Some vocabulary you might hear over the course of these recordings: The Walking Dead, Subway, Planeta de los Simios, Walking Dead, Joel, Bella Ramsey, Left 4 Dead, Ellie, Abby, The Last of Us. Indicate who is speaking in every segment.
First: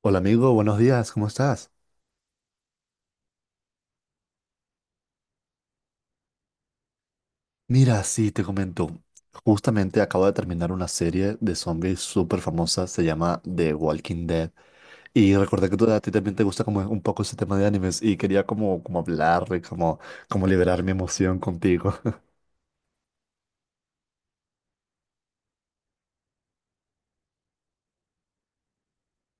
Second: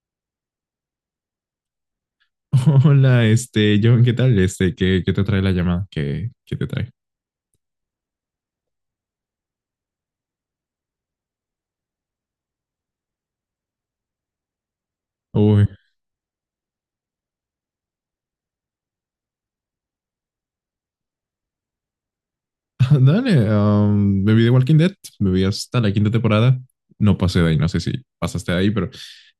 Speaker 1: Hola amigo, buenos días, ¿cómo estás?
Speaker 2: Hola, John, ¿qué tal? ¿ qué te trae la llamada? ¿ qué te trae?
Speaker 1: Mira, sí, te comento. Justamente acabo de terminar una serie de zombies súper famosa, se llama The Walking Dead. Y
Speaker 2: Uy,
Speaker 1: recordé que tú, a ti también te gusta como un poco ese tema de animes y quería como hablar, como liberar mi emoción contigo.
Speaker 2: dale, me vi de Walking Dead, me vi hasta la quinta temporada, no pasé de ahí, no sé si pasaste de ahí, pero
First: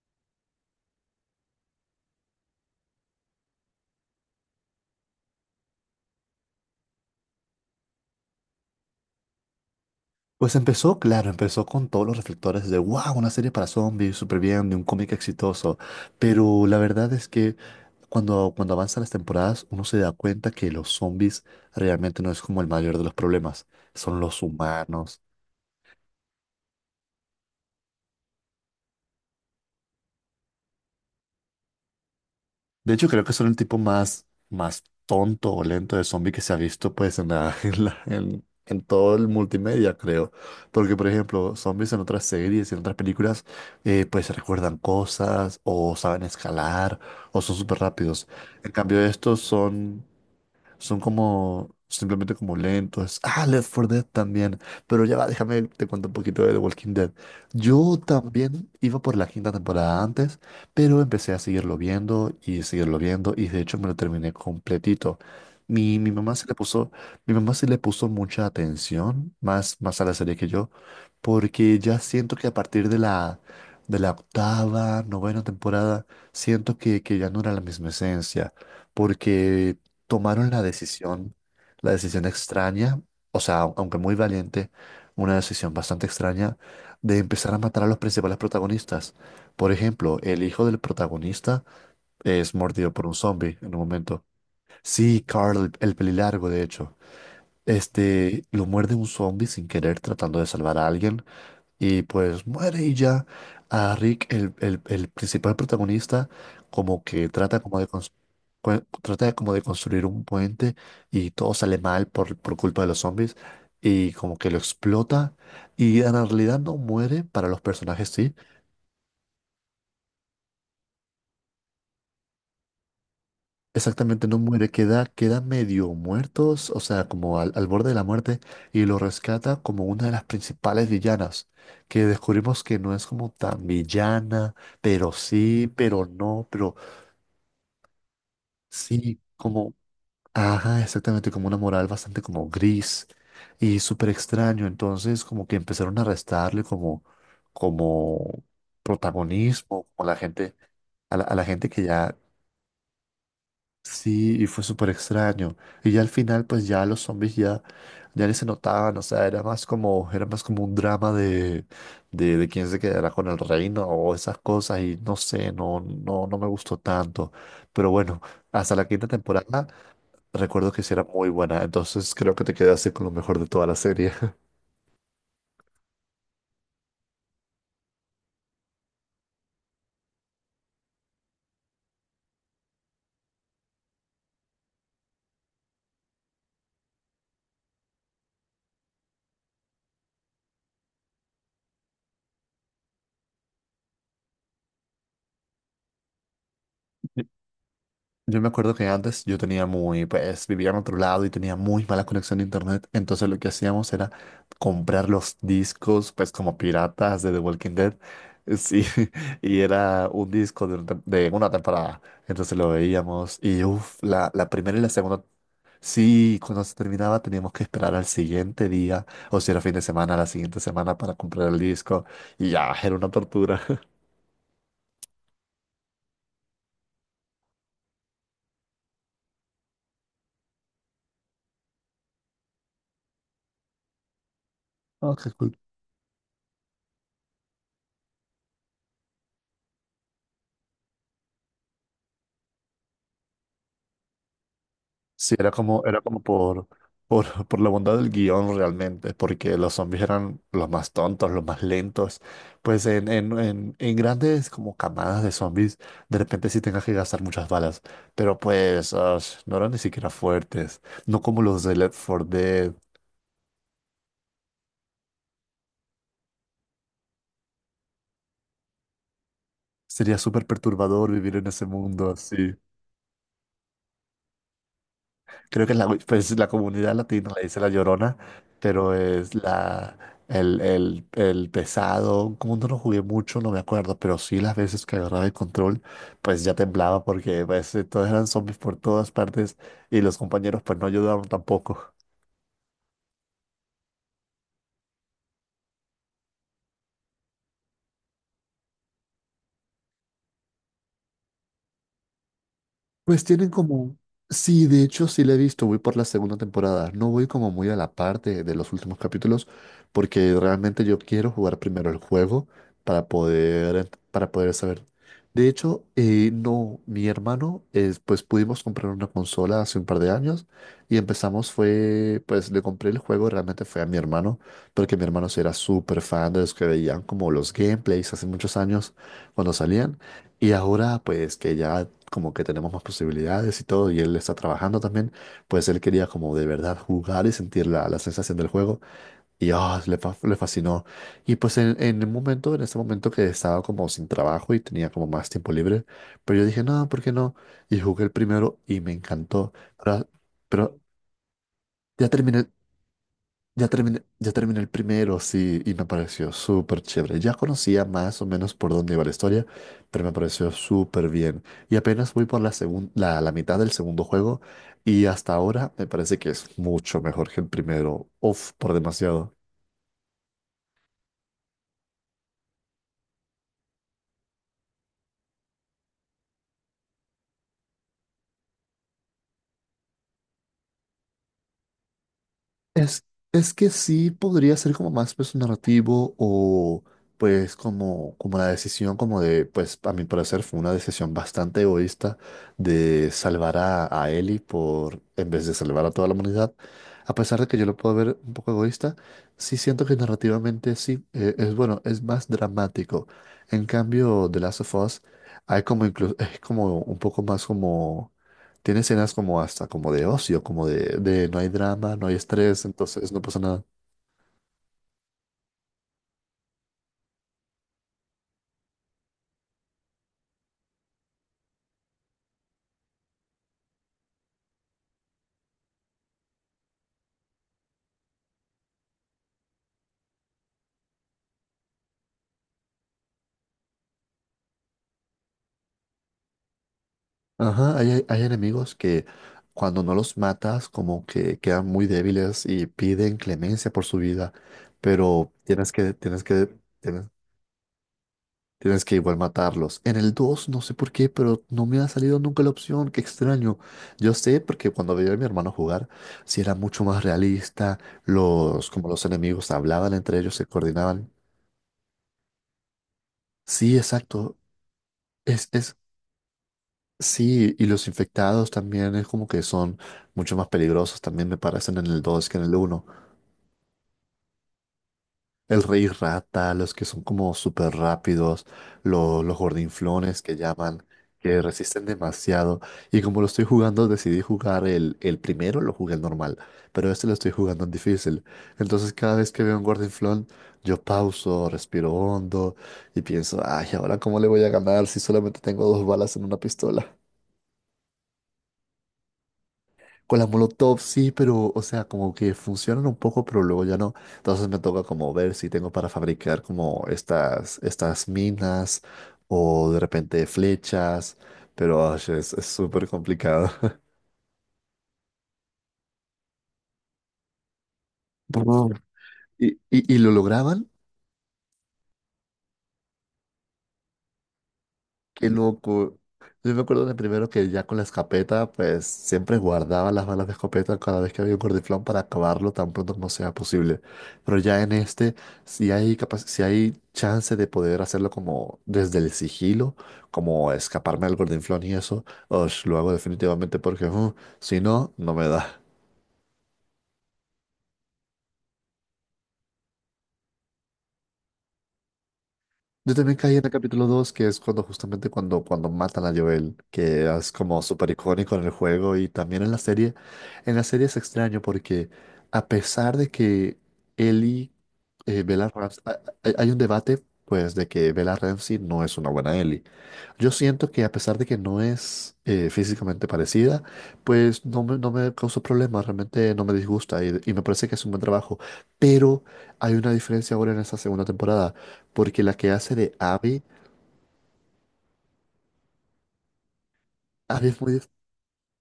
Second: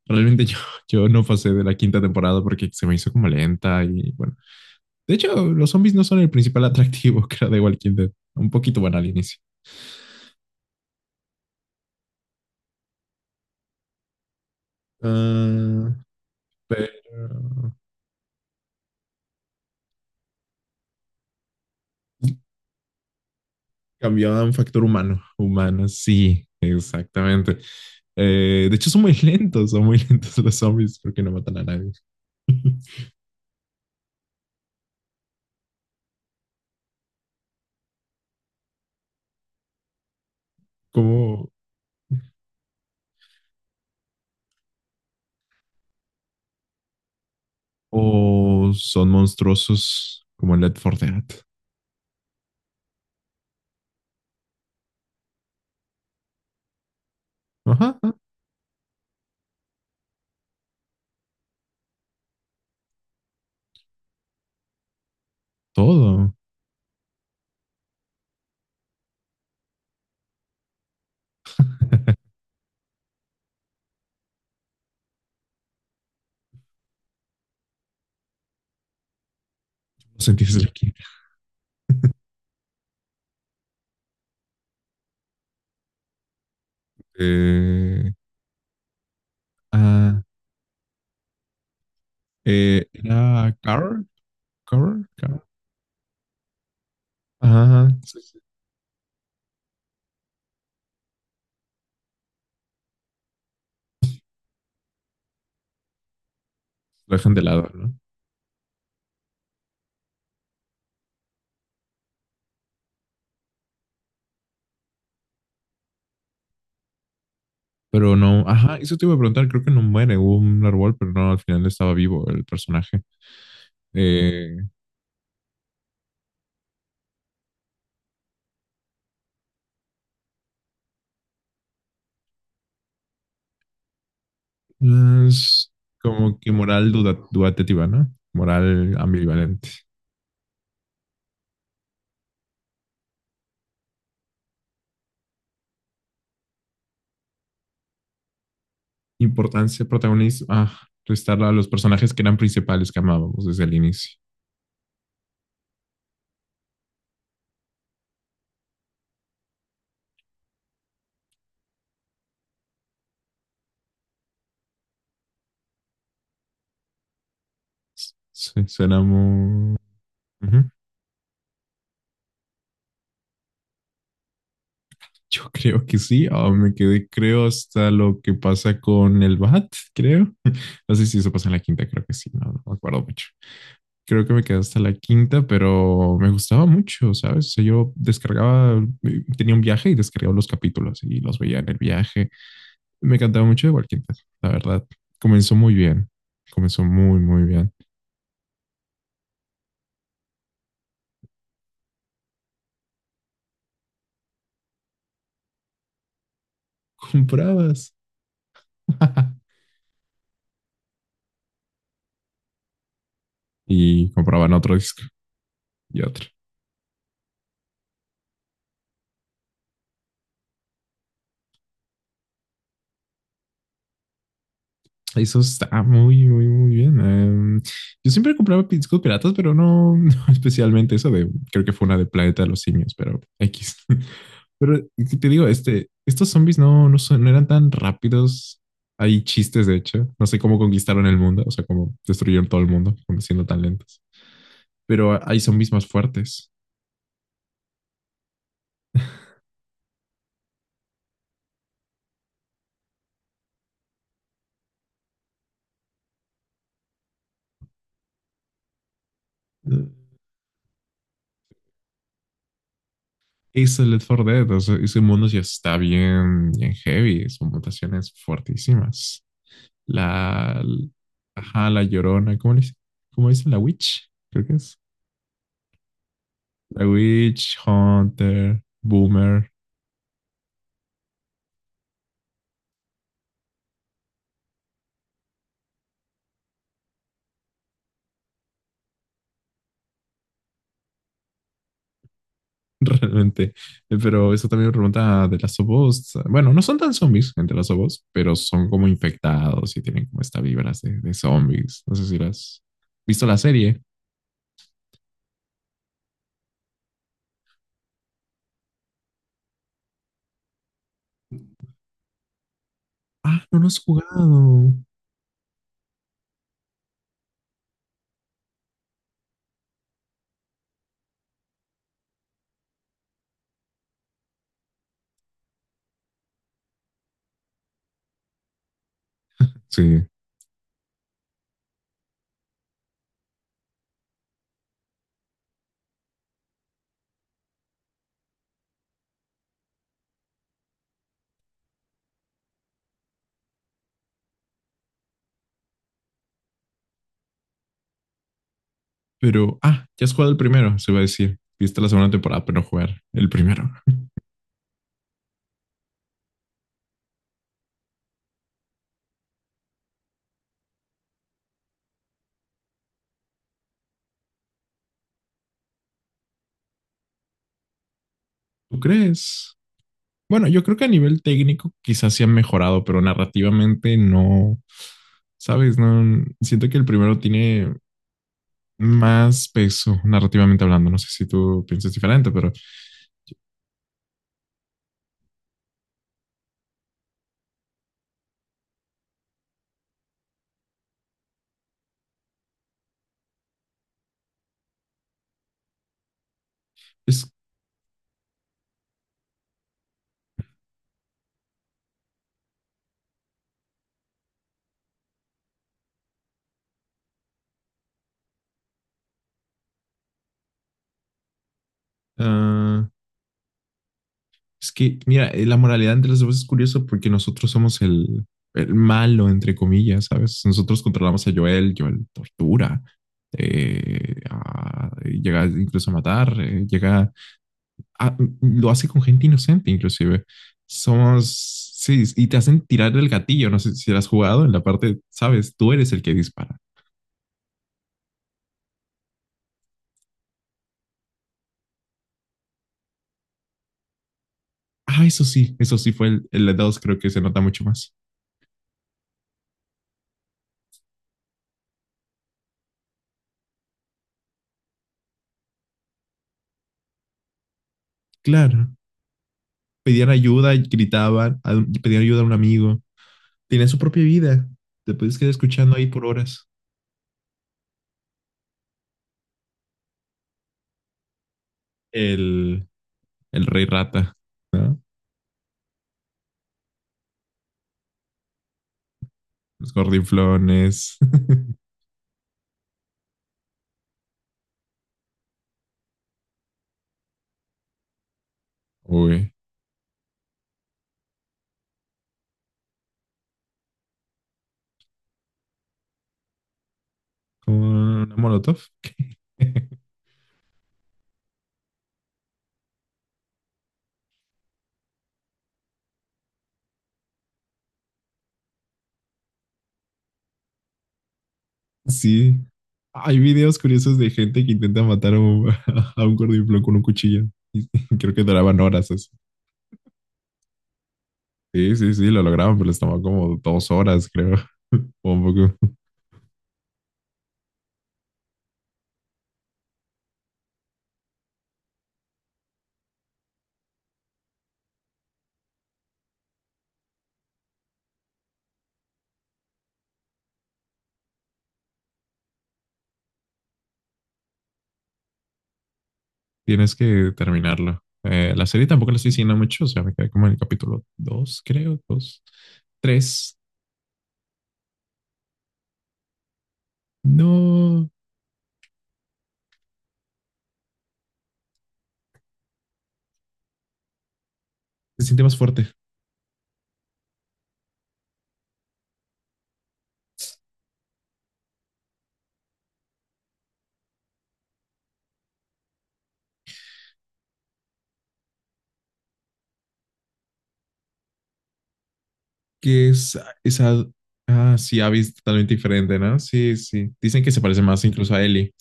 Speaker 2: realmente yo no pasé de la quinta temporada porque se me hizo como lenta y bueno. De hecho, los zombies no son el principal atractivo que era de Walking Dead, un poquito bueno al inicio.
Speaker 1: Pues empezó, claro, empezó con todos los reflectores de, wow, una serie para zombies, súper bien, de un cómic exitoso.
Speaker 2: Ah,
Speaker 1: Pero la verdad es que
Speaker 2: pero...
Speaker 1: cuando avanzan las temporadas, uno se da cuenta que los zombies realmente no es como el mayor de los problemas, son
Speaker 2: Cambió a
Speaker 1: los
Speaker 2: un factor humano.
Speaker 1: humanos.
Speaker 2: Humano, sí, exactamente. De hecho, son muy lentos, son muy lentos los zombies porque no matan a nadie.
Speaker 1: De hecho, creo que son el tipo más tonto o lento de zombie que se ha visto pues en todo el multimedia, creo. Porque, por
Speaker 2: Como,
Speaker 1: ejemplo, zombies en otras series, en otras películas, pues recuerdan cosas o saben escalar o son súper rápidos. En
Speaker 2: o
Speaker 1: cambio,
Speaker 2: son
Speaker 1: estos son
Speaker 2: monstruosos como en Left
Speaker 1: son
Speaker 2: 4 Dead.
Speaker 1: como, simplemente como lentos. Ah, Left 4 Dead también. Pero ya va, déjame, te cuento un poquito de The Walking Dead.
Speaker 2: Ajá,
Speaker 1: Yo también iba por la quinta temporada antes, pero empecé a seguirlo viendo y de hecho me lo terminé completito. Mi, mi
Speaker 2: todo.
Speaker 1: mamá se le puso, mi mamá se le puso mucha atención, más a la serie que yo, porque ya siento que a partir de la octava, novena temporada, siento que ya no era la misma esencia, porque tomaron
Speaker 2: Sentís
Speaker 1: la
Speaker 2: el aquí.
Speaker 1: decisión, la decisión, extraña, o sea, aunque muy valiente, una decisión bastante extraña de empezar a matar a los
Speaker 2: Eh,
Speaker 1: principales protagonistas. Por ejemplo,
Speaker 2: ah,
Speaker 1: el hijo del protagonista es
Speaker 2: eh,
Speaker 1: mordido por un
Speaker 2: era
Speaker 1: zombie en un
Speaker 2: Carl,
Speaker 1: momento.
Speaker 2: Carl,
Speaker 1: Sí,
Speaker 2: Carl.
Speaker 1: Carl, el pelilargo, de hecho.
Speaker 2: Ajá, sí, sí.
Speaker 1: Este, lo muerde un zombie sin querer tratando de salvar a alguien. Y pues muere y ya a Rick, el principal protagonista, como
Speaker 2: Lo
Speaker 1: que
Speaker 2: dejan de
Speaker 1: trata
Speaker 2: lado,
Speaker 1: como de,
Speaker 2: ¿no?
Speaker 1: trata de como de construir un puente y todo sale mal por culpa de los zombies y como que lo explota y en realidad no muere, para los personajes
Speaker 2: Pero
Speaker 1: sí,
Speaker 2: no, ajá, eso te iba a preguntar, creo que no muere, hubo un árbol, pero no, al final estaba vivo el personaje.
Speaker 1: exactamente no
Speaker 2: Eh,
Speaker 1: muere, queda medio muertos, o sea, como al borde de la muerte y lo rescata como una de las principales villanas, que descubrimos que no es como tan villana pero
Speaker 2: No es
Speaker 1: sí, pero
Speaker 2: como
Speaker 1: no,
Speaker 2: que
Speaker 1: pero
Speaker 2: moral dudativa, ¿no? Moral
Speaker 1: sí,
Speaker 2: ambivalente.
Speaker 1: como, ajá, exactamente, como una moral bastante como gris y súper extraño. Entonces, como que empezaron a restarle como
Speaker 2: Importancia,
Speaker 1: protagonismo, como la
Speaker 2: protagonismo.
Speaker 1: gente,
Speaker 2: Ah,
Speaker 1: a la, a
Speaker 2: restar
Speaker 1: la
Speaker 2: a los
Speaker 1: gente que
Speaker 2: personajes
Speaker 1: ya,
Speaker 2: que eran principales que amábamos desde el inicio.
Speaker 1: sí, y fue súper extraño. Y ya al final, pues ya los zombies ya, ya ni se notaban, o sea, era más como un drama de, de quién se quedará con el reino o esas cosas, y no sé, no, no, no me gustó tanto. Pero bueno, hasta la
Speaker 2: Suena
Speaker 1: quinta temporada.
Speaker 2: muy... Ujú.
Speaker 1: Recuerdo que sí era muy buena, entonces creo que te quedaste con lo mejor de toda la serie.
Speaker 2: Yo creo que sí. Ah, me quedé, creo, hasta lo que pasa con el Bat, creo. No sé si eso pasa en la quinta, creo que sí. No, no me acuerdo mucho. Creo que me quedé hasta la quinta, pero me gustaba mucho, ¿sabes? O sea, yo descargaba, tenía un viaje y descargaba los capítulos y los veía en el viaje. Me encantaba mucho de Walking Dead, la verdad. Comenzó muy bien. Comenzó muy,
Speaker 1: Yo
Speaker 2: muy bien.
Speaker 1: yo me acuerdo que antes yo tenía muy, pues vivía en otro lado y tenía muy mala conexión de internet, entonces lo que hacíamos era comprar los discos, pues como piratas de The Walking
Speaker 2: Comprabas.
Speaker 1: Dead, sí, y era un disco de, de una temporada, entonces lo veíamos y uff,
Speaker 2: Y
Speaker 1: la
Speaker 2: compraban otro
Speaker 1: primera y la
Speaker 2: disco
Speaker 1: segunda,
Speaker 2: y otro.
Speaker 1: sí, cuando se terminaba teníamos que esperar al siguiente día, o si era fin de semana, a la siguiente semana para comprar el disco, y ya, era una tortura.
Speaker 2: Eso está muy, muy, muy bien. Em, yo siempre compraba discos piratas, pero no, no especialmente eso de, creo que fue una de Planeta de los Simios, pero X. Pero
Speaker 1: Ah,
Speaker 2: te
Speaker 1: qué
Speaker 2: digo,
Speaker 1: cool.
Speaker 2: estos zombies no, no eran tan rápidos. Hay chistes, de hecho. No sé cómo conquistaron el mundo, o sea, cómo destruyeron todo el mundo siendo tan lentos. Pero
Speaker 1: Sí,
Speaker 2: hay
Speaker 1: era
Speaker 2: zombies
Speaker 1: como,
Speaker 2: más
Speaker 1: era como
Speaker 2: fuertes.
Speaker 1: por la bondad del guión realmente, porque los zombies eran los más tontos, los más lentos. Pues en grandes como camadas de zombies, de repente sí tengas que gastar muchas balas, pero pues ash, no eran ni siquiera fuertes, no como los de Left 4 Dead.
Speaker 2: Hizo el Left 4 Dead, o sea, ese mundo ya está bien, bien heavy, son mutaciones fuertísimas.
Speaker 1: Sería súper
Speaker 2: La,
Speaker 1: perturbador vivir en ese
Speaker 2: ajá, la
Speaker 1: mundo
Speaker 2: Llorona, ¿cómo
Speaker 1: así.
Speaker 2: le dice? ¿Cómo dice? La Witch, creo que es.
Speaker 1: Creo que pues, la
Speaker 2: La
Speaker 1: comunidad latina le
Speaker 2: Witch,
Speaker 1: dice la Llorona,
Speaker 2: Hunter,
Speaker 1: pero es
Speaker 2: Boomer,
Speaker 1: la, el pesado. Como no lo jugué mucho, no me acuerdo, pero sí las veces que agarraba el control, pues ya temblaba porque pues, todos eran zombies por todas partes y los compañeros pues no ayudaban tampoco.
Speaker 2: realmente. Pero eso también me pregunta de las Us. Bueno, no son tan zombies entre las Us, pero son como infectados y tienen como esta vibras de zombies. No sé si las has
Speaker 1: Pues
Speaker 2: visto la
Speaker 1: tienen
Speaker 2: serie.
Speaker 1: como. Sí, de hecho sí la he visto, voy por la segunda temporada. No voy como muy a la parte de los últimos capítulos porque realmente yo quiero jugar primero el juego para
Speaker 2: Ah, no, no
Speaker 1: poder,
Speaker 2: has
Speaker 1: para poder
Speaker 2: jugado.
Speaker 1: saber. De hecho, no, mi hermano, es, pues pudimos comprar una consola hace un par de años y empezamos fue, pues le compré el juego, realmente fue a mi hermano, porque mi hermano sí era súper fan de los que veían como los gameplays hace muchos años cuando salían.
Speaker 2: Sí,
Speaker 1: Y ahora, pues que ya como que tenemos más posibilidades y todo, y él está trabajando también, pues él quería como de verdad jugar y sentir la sensación del juego, y ah, le fascinó. Y pues en el momento, en ese momento que estaba como sin trabajo y tenía como más tiempo libre, pero yo dije, no, ¿por qué no? Y jugué el primero y me encantó,
Speaker 2: pero, ah, ya
Speaker 1: pero,
Speaker 2: has jugado el primero,
Speaker 1: pero
Speaker 2: se va a decir. Viste la
Speaker 1: ya
Speaker 2: segunda
Speaker 1: terminé,
Speaker 2: temporada, pero no jugar el
Speaker 1: ya
Speaker 2: primero.
Speaker 1: terminé, ya terminé el primero, sí, y me pareció súper chévere. Ya conocía más o menos por dónde iba la historia, pero me pareció súper bien. Y apenas voy por la mitad del segundo juego, y hasta ahora me parece que es mucho mejor que el primero. Uf, por
Speaker 2: ¿Tú
Speaker 1: demasiado.
Speaker 2: crees? Bueno, yo creo que a nivel técnico quizás sí han mejorado, pero narrativamente no. ¿Sabes? No, siento que el primero tiene más peso narrativamente hablando. No sé si tú piensas diferente, pero
Speaker 1: Es, es que sí podría ser como más peso narrativo o pues como, como la decisión como de, pues a mi parecer fue una decisión bastante egoísta de salvar a Ellie por, en vez de salvar a toda la humanidad. A
Speaker 2: es,
Speaker 1: pesar de que yo lo puedo ver un poco egoísta, sí siento que narrativamente sí, es bueno, es más dramático. En cambio, The Last of Us hay como es como un poco más como tiene escenas como hasta como de ocio, como de, no hay drama, no hay estrés,
Speaker 2: uh,
Speaker 1: entonces no pasa nada.
Speaker 2: es que, mira, la moralidad entre los dos es curioso porque nosotros somos el malo, entre comillas, ¿sabes? Nosotros controlamos a Joel, Joel tortura, llega incluso a matar, lo hace con gente inocente, inclusive. Somos, sí, y te hacen tirar el gatillo, no sé si lo has jugado en la parte, ¿sabes? Tú eres el que dispara.
Speaker 1: Ajá, hay enemigos que cuando no los matas como que quedan muy débiles y piden clemencia por su vida,
Speaker 2: Ah,
Speaker 1: pero
Speaker 2: eso sí fue el 2, creo que
Speaker 1: tienes,
Speaker 2: se nota mucho más.
Speaker 1: tienes que igual matarlos. En el 2 no sé por qué, pero no me ha salido nunca la opción, qué extraño. Yo sé porque cuando veía a mi hermano jugar, si era mucho más realista,
Speaker 2: Claro,
Speaker 1: los, como los enemigos hablaban
Speaker 2: pedían
Speaker 1: entre ellos, se
Speaker 2: ayuda,
Speaker 1: coordinaban.
Speaker 2: gritaban, pedían ayuda a un amigo. Tenía
Speaker 1: Sí,
Speaker 2: su propia
Speaker 1: exacto.
Speaker 2: vida. Te puedes quedar
Speaker 1: Es,
Speaker 2: escuchando
Speaker 1: es,
Speaker 2: ahí por horas.
Speaker 1: Sí, y los infectados también es como que son mucho más peligrosos, también me parecen en el 2 que en el
Speaker 2: El,
Speaker 1: uno.
Speaker 2: el Rey Rata, ¿no?
Speaker 1: El rey rata, los que son como súper rápidos, los
Speaker 2: Los
Speaker 1: gordinflones que llaman,
Speaker 2: gordinflones.
Speaker 1: que resisten demasiado. Y como lo estoy jugando, decidí jugar el primero, lo jugué el normal, pero este lo estoy jugando en difícil. Entonces cada vez
Speaker 2: Uy.
Speaker 1: que veo un gordinflón, yo pauso, respiro hondo y pienso, ay, ¿ahora cómo le voy a ganar si solamente tengo dos balas en una pistola?
Speaker 2: ¿Una molotov?
Speaker 1: Con las molotov sí, pero, o sea, como que funcionan un poco, pero luego ya no. Entonces me toca como ver si tengo para fabricar como estas, estas minas o de repente flechas, pero ay,
Speaker 2: Sí.
Speaker 1: es súper
Speaker 2: Hay
Speaker 1: complicado.
Speaker 2: videos curiosos de gente que intenta matar a un, a un gordinflón con un cuchillo. Y creo que duraban horas así.
Speaker 1: Y lo lograban.
Speaker 2: Sí, sí, sí, lo lograban, pero les tomó como dos horas, creo. O un
Speaker 1: Qué
Speaker 2: poco.
Speaker 1: loco. Yo me acuerdo de primero que ya con la escopeta, pues siempre guardaba las balas de escopeta cada vez que había un gordiflón para acabarlo tan pronto como sea posible. Pero ya en este, si hay chance de poder hacerlo como desde el sigilo, como escaparme del gordiflón y eso, osh, lo hago definitivamente porque si no, no me da.
Speaker 2: Tienes que terminarlo. La serie tampoco la estoy siguiendo mucho, o sea, me quedé como en el capítulo 2, creo, 2,
Speaker 1: Yo también caí
Speaker 2: 3.
Speaker 1: en el capítulo 2 que es cuando justamente cuando matan a Joel, que es como
Speaker 2: No,
Speaker 1: súper icónico en el juego y también en la serie. En la serie es extraño porque a pesar de que Ellie,
Speaker 2: se siente
Speaker 1: eh,
Speaker 2: más
Speaker 1: Bella
Speaker 2: fuerte.
Speaker 1: Rams- a- hay un debate pues de que Bella Ramsey no es una buena Ellie. Yo siento que a pesar de que no es físicamente parecida, pues no me causó problemas, realmente no me disgusta y me parece que es un buen trabajo. Pero hay una diferencia ahora en esta segunda temporada porque la que hace
Speaker 2: Que
Speaker 1: de
Speaker 2: es
Speaker 1: Abby,
Speaker 2: esa... Ah, sí, Abby es totalmente diferente, ¿no? Sí, sí. Dicen que se
Speaker 1: Abby
Speaker 2: parece
Speaker 1: es muy.
Speaker 2: más incluso a Ellie,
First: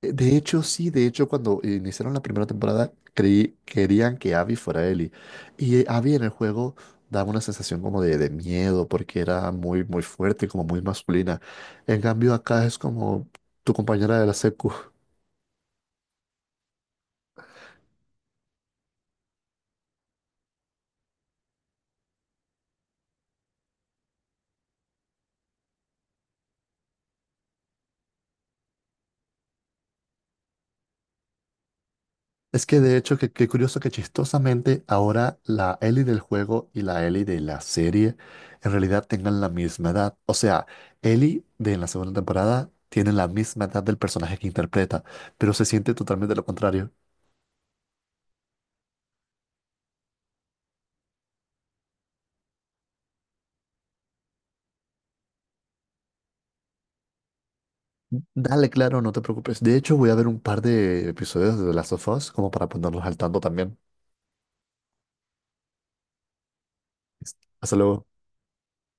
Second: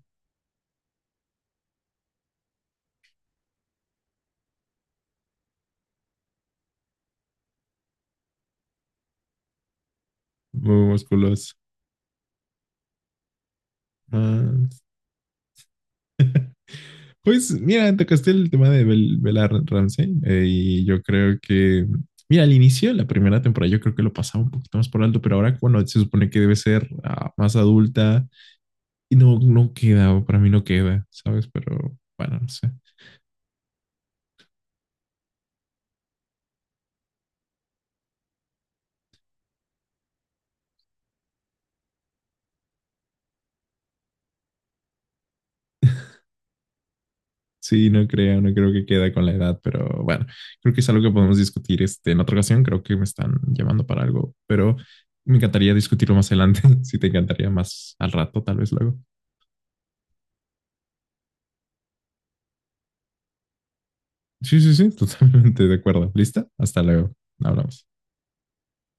Speaker 1: De hecho, sí, de hecho, cuando iniciaron la primera temporada, creí, querían que Abby fuera Ellie. Y Abby en el juego daba una sensación como de miedo, porque era muy, muy fuerte, como
Speaker 2: muy
Speaker 1: muy masculina.
Speaker 2: musculoso.
Speaker 1: En cambio, acá es como tu compañera de la
Speaker 2: Ah,
Speaker 1: secu.
Speaker 2: pues mira, tocaste el tema de Bella Ramsey, y yo creo que, mira, al inicio de la primera temporada yo creo que lo pasaba un poquito más por alto, pero ahora cuando se supone que debe ser ah, más adulta, y no, no queda, para mí no queda, ¿sabes? Pero bueno, no
Speaker 1: Es
Speaker 2: sé.
Speaker 1: que de hecho, qué curioso que chistosamente ahora la Ellie del juego y la Ellie de la serie en realidad tengan la misma edad. O sea, Ellie de la segunda temporada tiene la misma edad del personaje que interpreta, pero se siente totalmente lo contrario.
Speaker 2: Sí, no creo, no creo que queda con la edad, pero bueno, creo que es algo que podemos discutir en otra ocasión. Creo que me están llamando para algo, pero me encantaría discutirlo más adelante. Si te encantaría más al rato, tal
Speaker 1: Dale,
Speaker 2: vez luego.
Speaker 1: claro, no te preocupes. De hecho, voy a ver un par de episodios de The Last of Us como para ponernos al tanto también.
Speaker 2: Sí, sí, sí, totalmente de acuerdo. ¿Lista? Hasta luego.
Speaker 1: Hasta
Speaker 2: Hablamos.
Speaker 1: luego.